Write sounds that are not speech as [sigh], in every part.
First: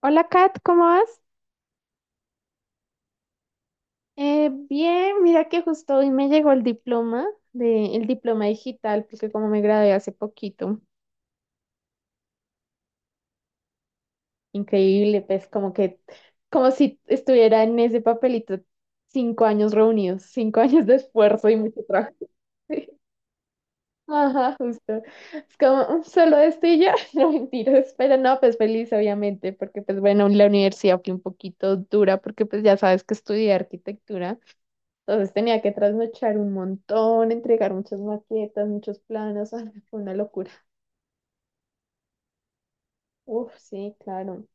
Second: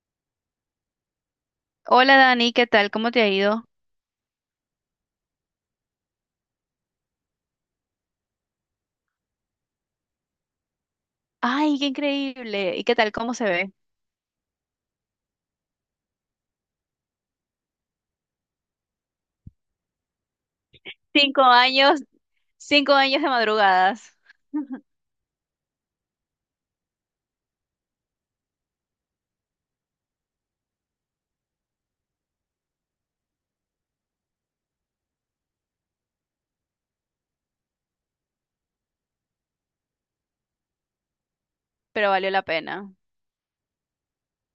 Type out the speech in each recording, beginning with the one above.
Hola Kat, ¿cómo vas? Hola Dani, ¿qué tal? ¿Cómo te ha ido? Bien, mira que justo hoy me llegó el diploma de, el diploma digital, porque como me gradué hace poquito, Ay, qué increíble. ¿Y qué tal? ¿Cómo se ve? increíble, pues como que, como si estuviera en ese papelito 5 años reunidos, 5 años de Cinco esfuerzo y mucho años, trabajo. [laughs] 5 años de madrugadas, Ajá, justo. Es como solo esto y ya, [laughs] no mentiras, pero no, pues feliz obviamente, porque pues bueno, la universidad fue un poquito dura, porque pues ya sabes que estudié arquitectura. Entonces tenía que trasnochar un montón, entregar muchas maquetas, muchos planos. [laughs] Ay, fue una locura. pero valió la pena. Uf, sí, claro.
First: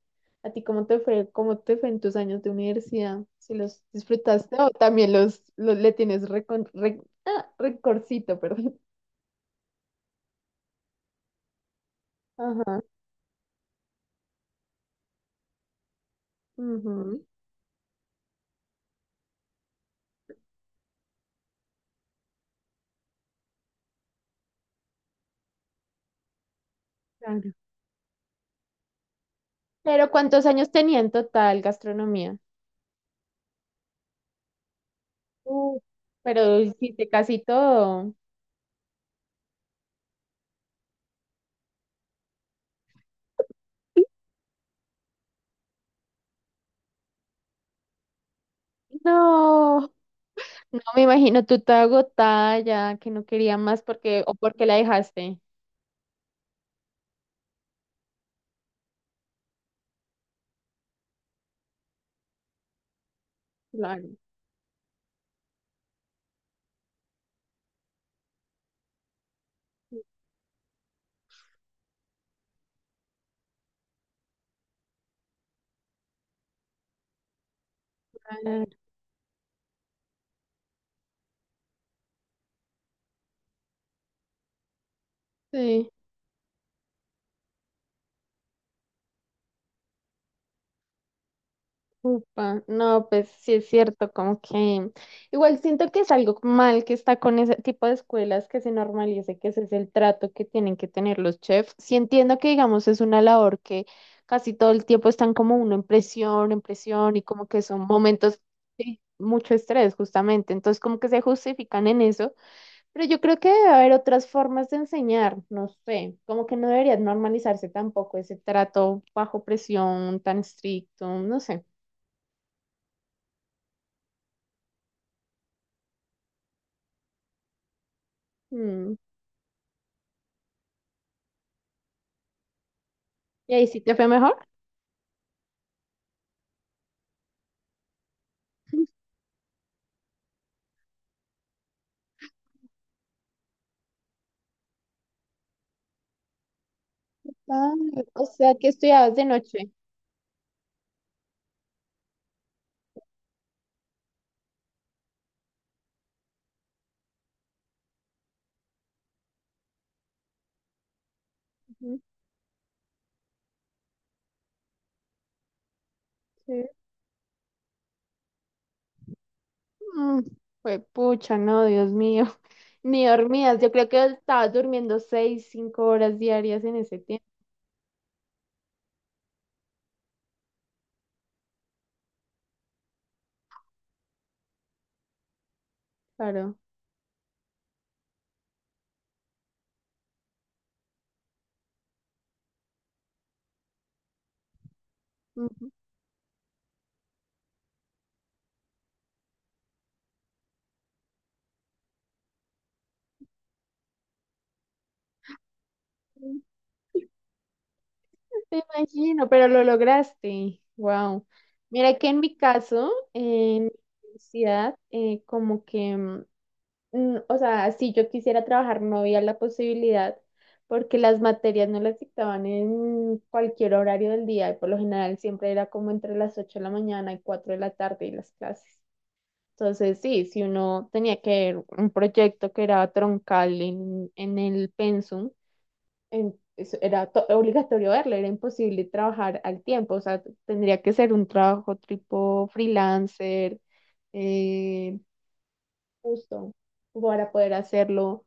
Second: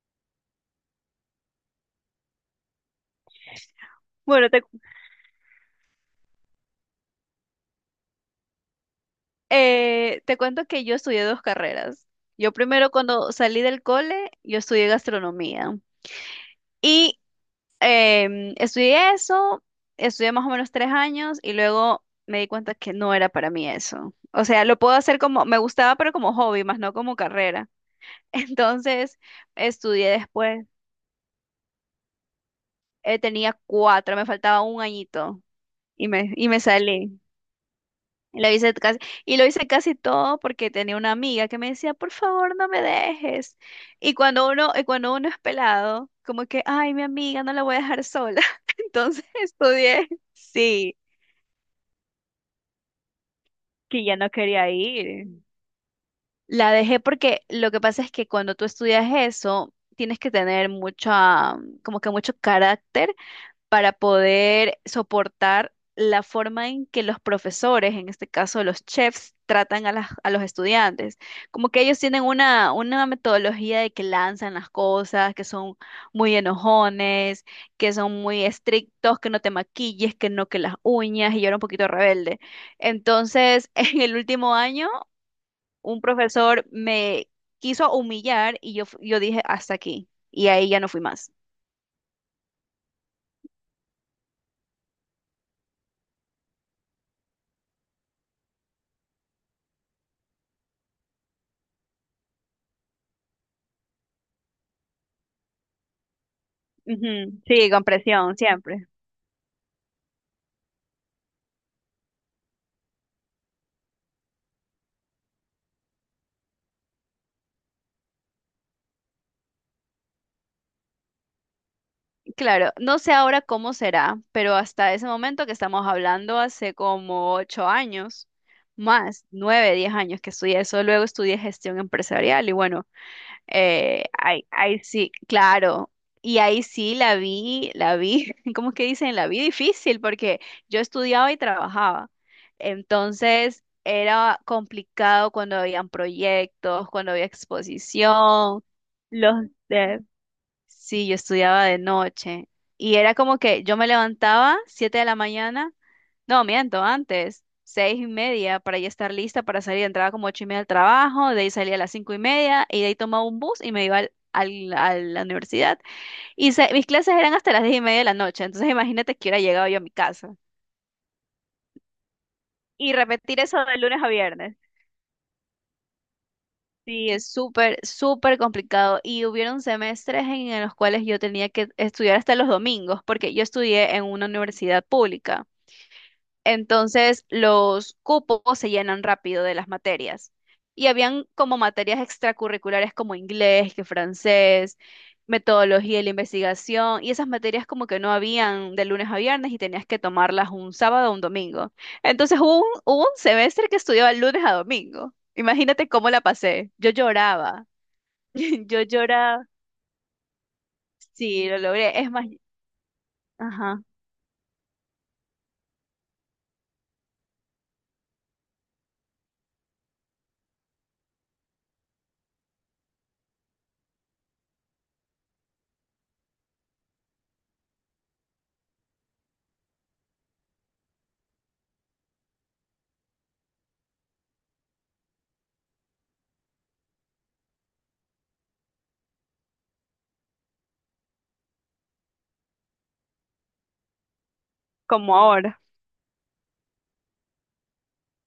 ¿A ti cómo te fue en tus años de universidad? ¿Si los Bueno, disfrutaste te, o también los le tienes recorcito, [laughs] perdón? eh, te cuento que yo estudié dos carreras. Yo Ajá. primero cuando salí del cole, yo estudié gastronomía. Y Ujú, estudié eso, estudié más o menos 3 años y luego me di cuenta que no era para mí eso. O sea, lo puedo hacer como, me gustaba, pero como hobby, más no como claro. carrera. [laughs] Entonces, Pero estudié ¿cuántos después. años tenía en total gastronomía? Tenía cuatro, me faltaba un añito Uh, y me, y pero me hiciste salí. casi todo. Y lo hice casi, y lo hice casi todo porque tenía una amiga que me decía, por favor, no me dejes. Y cuando uno es pelado, como que, ay, mi amiga, no la voy a dejar sola. [laughs] Entonces No, estudié, no sí, me imagino tú te agotada ya, que no quería más que ya porque no o porque quería la dejaste. ir. La dejé porque lo que pasa es que cuando tú estudias eso, tienes que tener mucha, como que mucho carácter para Claro. poder soportar la forma en que los profesores, en este caso los chefs, tratan a los estudiantes. Como que ellos tienen una metodología de que lanzan las cosas, que son muy enojones, que son muy Claro, estrictos, que no te maquilles, que no que las uñas, y yo era un poquito rebelde. Entonces, [laughs] en el último año, sí, un profesor me quiso humillar y yo dije, hasta aquí, y ahí ya no fui más. upa. No, pues sí es cierto, como que igual siento que es algo mal que está con ese tipo de escuelas que se normalice, que ese es el trato que tienen que tener los chefs. Sí entiendo que, digamos, es una labor que casi todo el tiempo están como uno en presión y Ujú. como que Sí, son con presión, momentos siempre. de mucho estrés, justamente. Entonces, como que se justifican en eso. Pero yo creo que debe haber otras formas de enseñar, no sé, como que no debería normalizarse tampoco ese trato bajo presión tan estricto, no sé. Claro, no sé ahora cómo será, pero hasta ese momento que estamos hablando, hace como 8 años, Mm. más 9, 10 años que estudié eso, luego estudié gestión empresarial y bueno. ¿Y ahí sí te Eh, fue mejor? ahí, ahí sí, claro. Y ahí sí la vi, [laughs] ¿cómo es que dicen? La vi difícil porque yo estudiaba y trabajaba. Entonces era complicado cuando habían proyectos, cuando había Ah, o sea, exposición. que estudiabas de Los noche. de... Sí, yo estudiaba de noche. Y era como que yo me levantaba 7 de la mañana no, miento, antes, 6:30 para ya estar lista para salir. Entraba como 8:30 al trabajo, de ahí salía a las Ujú, 5:30 y de ahí tomaba un bus y me iba a la universidad. Y sí. se- mis clases eran hasta las 10:30 de la noche, entonces imagínate que hubiera llegado yo a mi Mm, casa. fue pucha, no, Dios mío. [laughs] Y Ni repetir dormías, eso yo de creo que lunes a estabas viernes. durmiendo seis, 5 horas diarias en ese Sí, tiempo, es súper, súper complicado. Y hubieron semestres en los cuales yo tenía que estudiar hasta los domingos, porque yo estudié en una universidad pública. claro. Entonces, los cupos se llenan rápido de las materias. Y habían como materias extracurriculares como inglés, que francés, Ujú. metodología de la investigación, y esas materias como que no habían de lunes a viernes y tenías que tomarlas un sábado o un domingo. Entonces hubo un semestre que estudiaba lunes a domingo. Imagínate cómo la pasé. Yo lloraba. Te [laughs] Yo imagino, lloraba. pero lo lograste. Wow. Sí, lo Mira logré. que Es en más, mi caso, en mi ajá, universidad, como que, o sea, si yo quisiera trabajar no había la posibilidad porque las materias no las dictaban en cualquier horario del día y por lo general siempre era como entre las 8 de la mañana y 4 de la tarde y las clases. Entonces, sí, si uno tenía que ver un proyecto que era troncal en el pensum, era obligatorio verla, era imposible trabajar al tiempo, o sea, tendría que ser un trabajo tipo freelancer, eh, como ahora. justo, para poder hacerlo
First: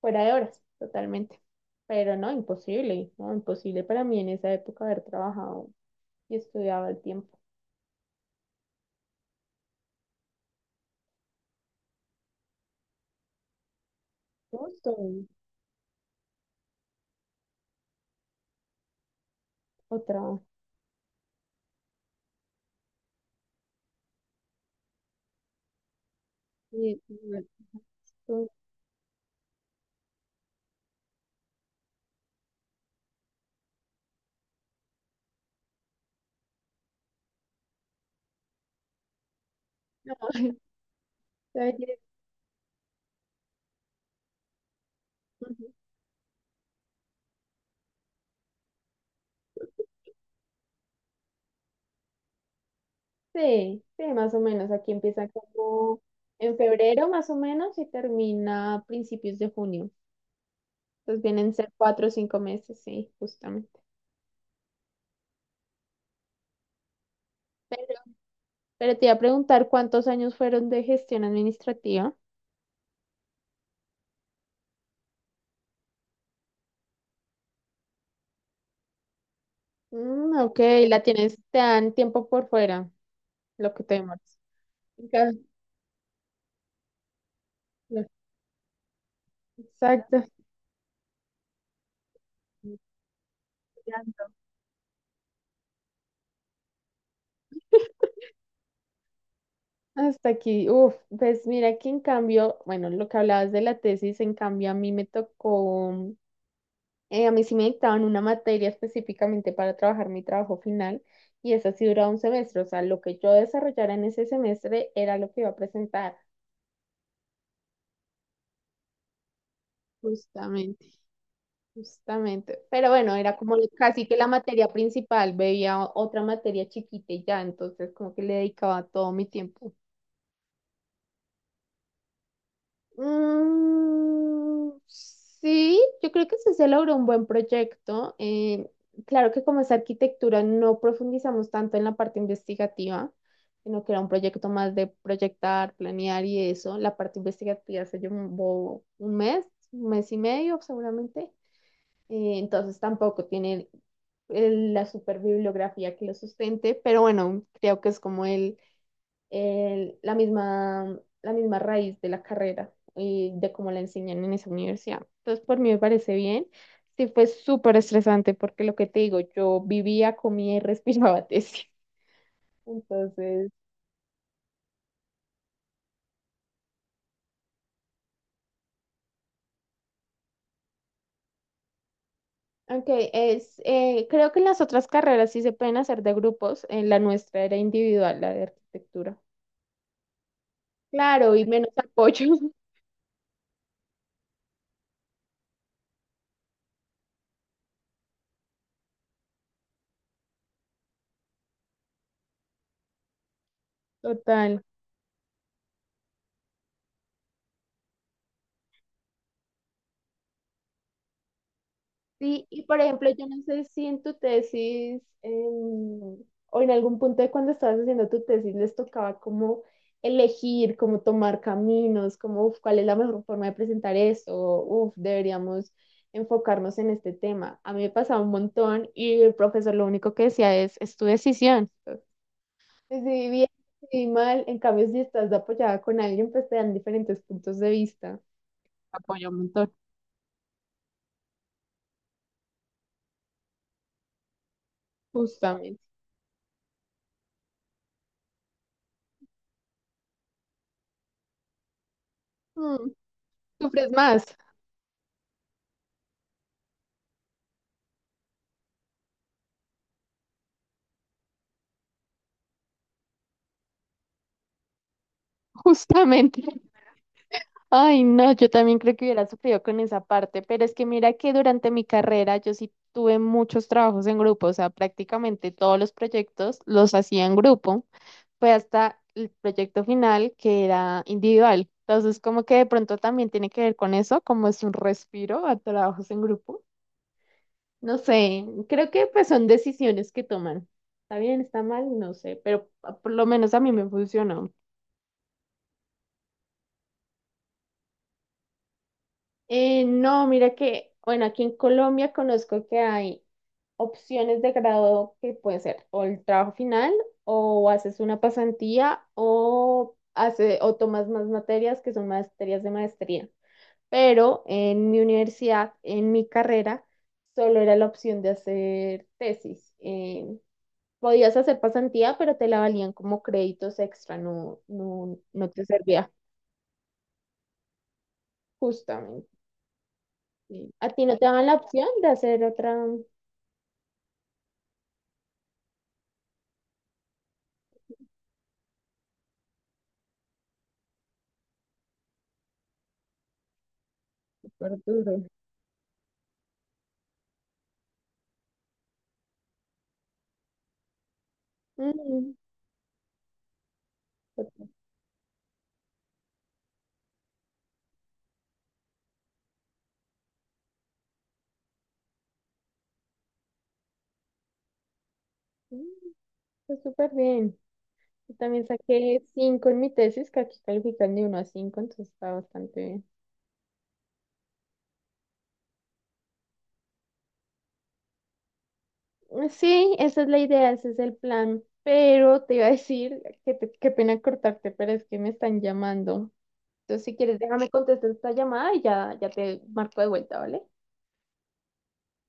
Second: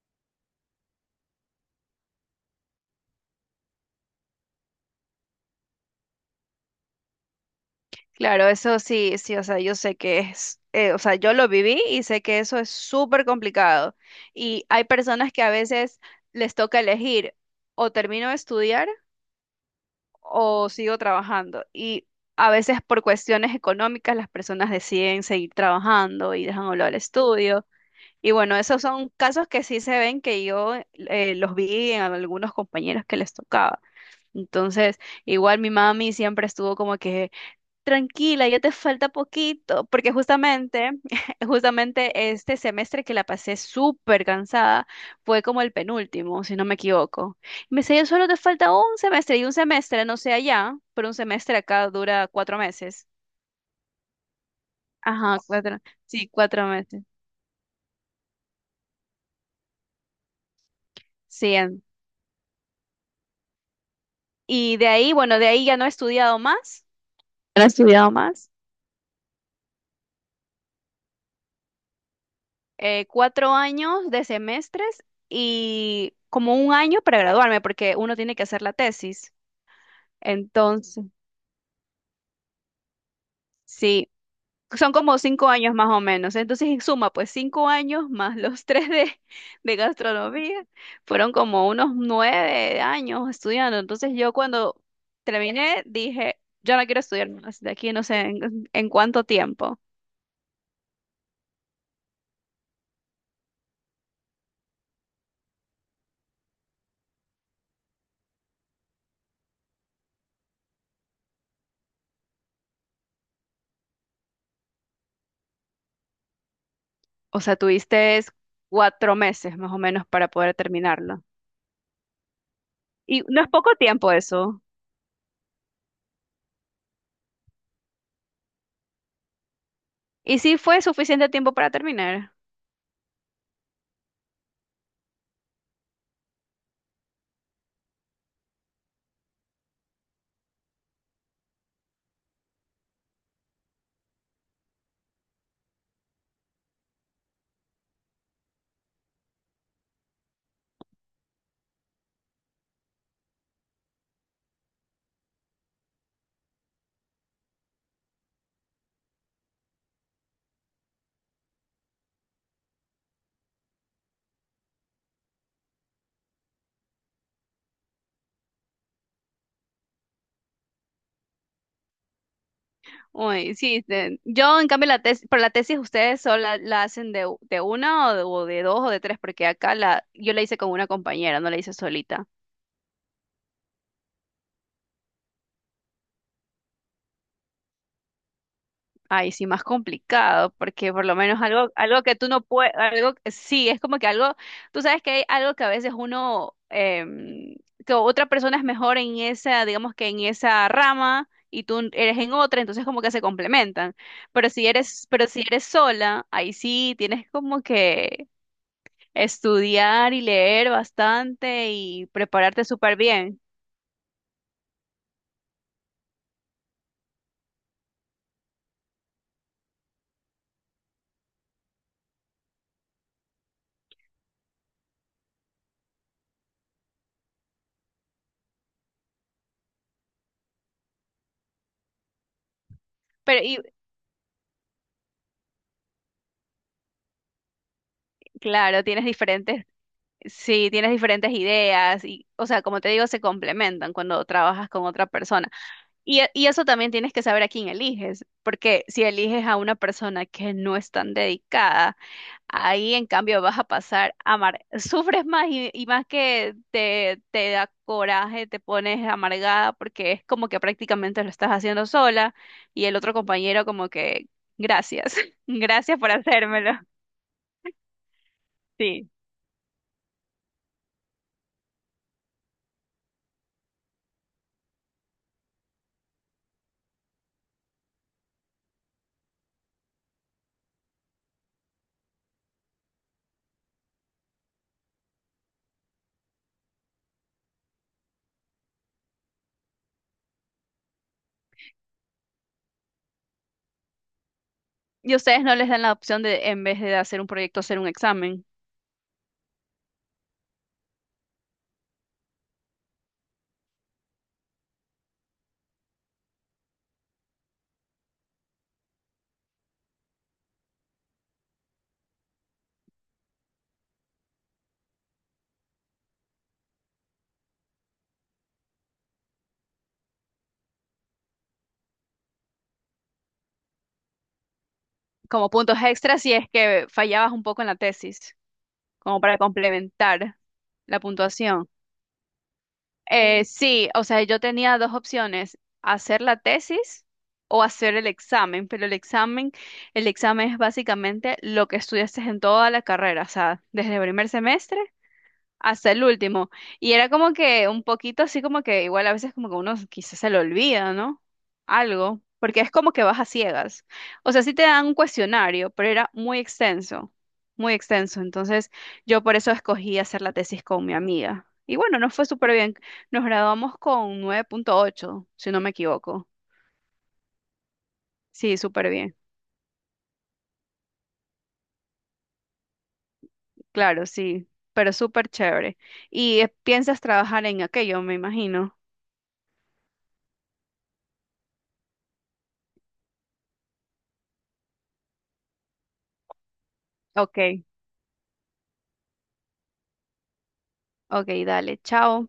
fuera de horas, totalmente. Pero no, imposible, no, imposible para mí en esa época haber trabajado y estudiado al tiempo. Claro, eso sí, sí, o sea, yo sé que es, o sea, yo lo viví y sé que eso es súper complicado. Y hay Justo, personas que a veces les toca elegir o termino de estudiar otra. o sigo trabajando. Y a veces por cuestiones económicas las personas deciden seguir trabajando y dejan a un lado el y- y- estudio. Y No, bueno, esos son casos que sí se ven que yo los vi en algunos compañeros que les tocaba. Entonces, igual mi mami siempre estuvo como que tranquila, ya te falta poquito, porque [laughs] justamente, [laughs] ¿sabes qué? justamente este semestre que la pasé súper cansada fue como Ujú. el penúltimo, si no me equivoco. Y me decía, yo solo te falta un semestre y un semestre, no sé allá, pero un semestre acá dura 4 meses. Sí, sí, más o menos. Aquí empieza Ajá, cuatro, como sí, en 4 meses. febrero, más o menos, y termina a principios de junio. Entonces vienen a Sí. ser En... 4 o 5 meses, sí, justamente. Y de ahí, bueno, de ahí ya no he estudiado más. No he Pero, estudiado más. pero te iba a preguntar cuántos años fueron de gestión administrativa. Cuatro años de semestres y como un año para graduarme, porque uno tiene que hacer la tesis. Mm, ok, la Entonces, tienes, te dan tiempo por fuera, lo que te sí, demoras. son como Ca- 5 años más o menos. Entonces, en suma, pues cinco no, años más los [laughs] tres de exacto. gastronomía, fueron como unos 9 años estudiando. Entonces, yo cuando terminé, dije, yo no quiero estudiar más de aquí, no sé en cuánto tiempo. Hasta aquí, uff, pues mira que en cambio, bueno, lo que hablabas de la tesis, en cambio a mí me tocó. A mí sí me dictaban una materia específicamente para trabajar mi trabajo final y esa sí duraba un semestre, o sea, lo que yo desarrollara en ese semestre era lo que iba a presentar. O sea, tuviste es 4 meses más o menos para poder Justamente, terminarlo. justamente. Pero bueno, Y era no es como poco casi tiempo que la eso. materia principal, veía otra materia chiquita y ya, entonces como que le dedicaba todo mi tiempo. Y sí fue suficiente tiempo para terminar. Mm, sí, yo creo que sí se logró un buen proyecto. Claro que como es arquitectura no profundizamos tanto en la parte investigativa, sino que era un proyecto más de proyectar, planear y eso. La parte investigativa se llevó un mes y medio seguramente. Entonces tampoco tiene la super bibliografía que lo sustente, pero bueno, creo que es como la misma, la misma raíz de la carrera y de cómo la enseñan en esa universidad. Entonces, por mí me parece bien. Sí, fue súper estresante porque lo que te digo, yo vivía, comía y [laughs] respiraba tesis. Entonces, Uy, sí, de- yo en cambio la tesis, pero la tesis ustedes solo la hacen de una o de dos o de tres, porque acá, yo la hice con una compañera, no la hice solita. aunque es, creo que en las otras carreras sí se pueden hacer de grupos, en la nuestra era individual, la de arquitectura. Ay, sí, más complicado, porque por lo Claro, menos y menos algo que apoyo. tú no [laughs] puedes, algo, sí, es como que algo, tú sabes que hay algo que a veces uno, que otra persona es mejor en esa, digamos que en esa rama y tú eres en otra, entonces como que se complementan. Pero Total. si eres, pero si eres sola, ahí sí tienes como que estudiar y leer bastante y Sí, y prepararte por súper ejemplo, yo bien. no sé si en tu tesis o en algún punto de cuando estabas haciendo tu tesis les tocaba como elegir, como tomar caminos, como uf, cuál es la mejor forma de presentar esto, uf, deberíamos enfocarnos en este tema. A mí me pasaba un montón y el profesor lo único que decía es tu decisión. Decidí Pero bien, y decidí mal, en cambio si estás apoyada con alguien, pues te dan diferentes puntos de vista. claro, tienes Apoya un diferentes, montón, sí, tienes diferentes ideas y, o sea, como te digo, se complementan cuando trabajas con otra persona. justamente. Y eso también tienes que saber a quién eliges, porque si eliges a una persona que no es tan dedicada, Mm, ahí en cambio vas a sufres pasar a más. amar, [laughs] sufres más y más que te da coraje, te pones amargada porque es como que prácticamente lo estás haciendo sola y el otro compañero como que gracias, [laughs] gracias por Justamente. hacérmelo. Ay, no, yo también creo que Sí. hubiera sufrido con esa parte, pero es que mira que durante mi carrera yo sí tuve muchos trabajos en grupo, o sea, prácticamente todos los proyectos los hacía en grupo, fue hasta el proyecto final que era individual. Entonces, como que de pronto también tiene que ver con eso, como es un respiro a trabajos en grupo. No sé, creo que pues son decisiones que toman. Está bien, está mal, no sé, pero ah, por lo menos a mí me funcionó. Y ustedes no les dan la opción de en vez de hacer un proyecto hacer un examen No, mira que, bueno, aquí en Colombia conozco que hay opciones de grado que pueden ser o el trabajo final o haces una pasantía o, o tomas más materias que son materias de maestría. Pero en mi universidad, en mi carrera, solo era la opción de hacer tesis. Podías hacer pasantía, pero te la valían como créditos extra, no, no, no como te puntos servía extras si es que fallabas un poco en la tesis. Como justamente. para complementar Sí. ¿A la ti no te daban la puntuación. opción de hacer otra? Sí, o sea, yo tenía dos opciones, hacer la tesis o hacer el examen, pero el examen es básicamente lo que estudiaste en toda la carrera, o sea, desde el primer Súper semestre duro. hasta el último. Y era como que un poquito así como que igual a veces como que uno quizás se le olvida, ¿no? Algo, Mm, porque es como que vas a ciegas. O sea, pues, sí te dan un cuestionario, pero era muy extenso, muy extenso. Entonces yo por eso escogí hacer la tesis con mi amiga. Y bueno, nos fue súper bien. Nos graduamos con 9,8 si no me mm, equivoco. pues súper bien. Yo Sí, también súper bien. saqué 5 en mi tesis, que aquí califican de 1 a 5, entonces está bastante bien. Claro, sí, pero súper chévere. Y piensas trabajar en aquello, me imagino. Sí, esa es la idea, ese es el plan. Pero te iba a decir, que qué pena cortarte, pero es que me están llamando. Entonces, si quieres, Ok, déjame contestar esta llamada y ya, ya te marco de vuelta, ¿vale? ok, dale, chao.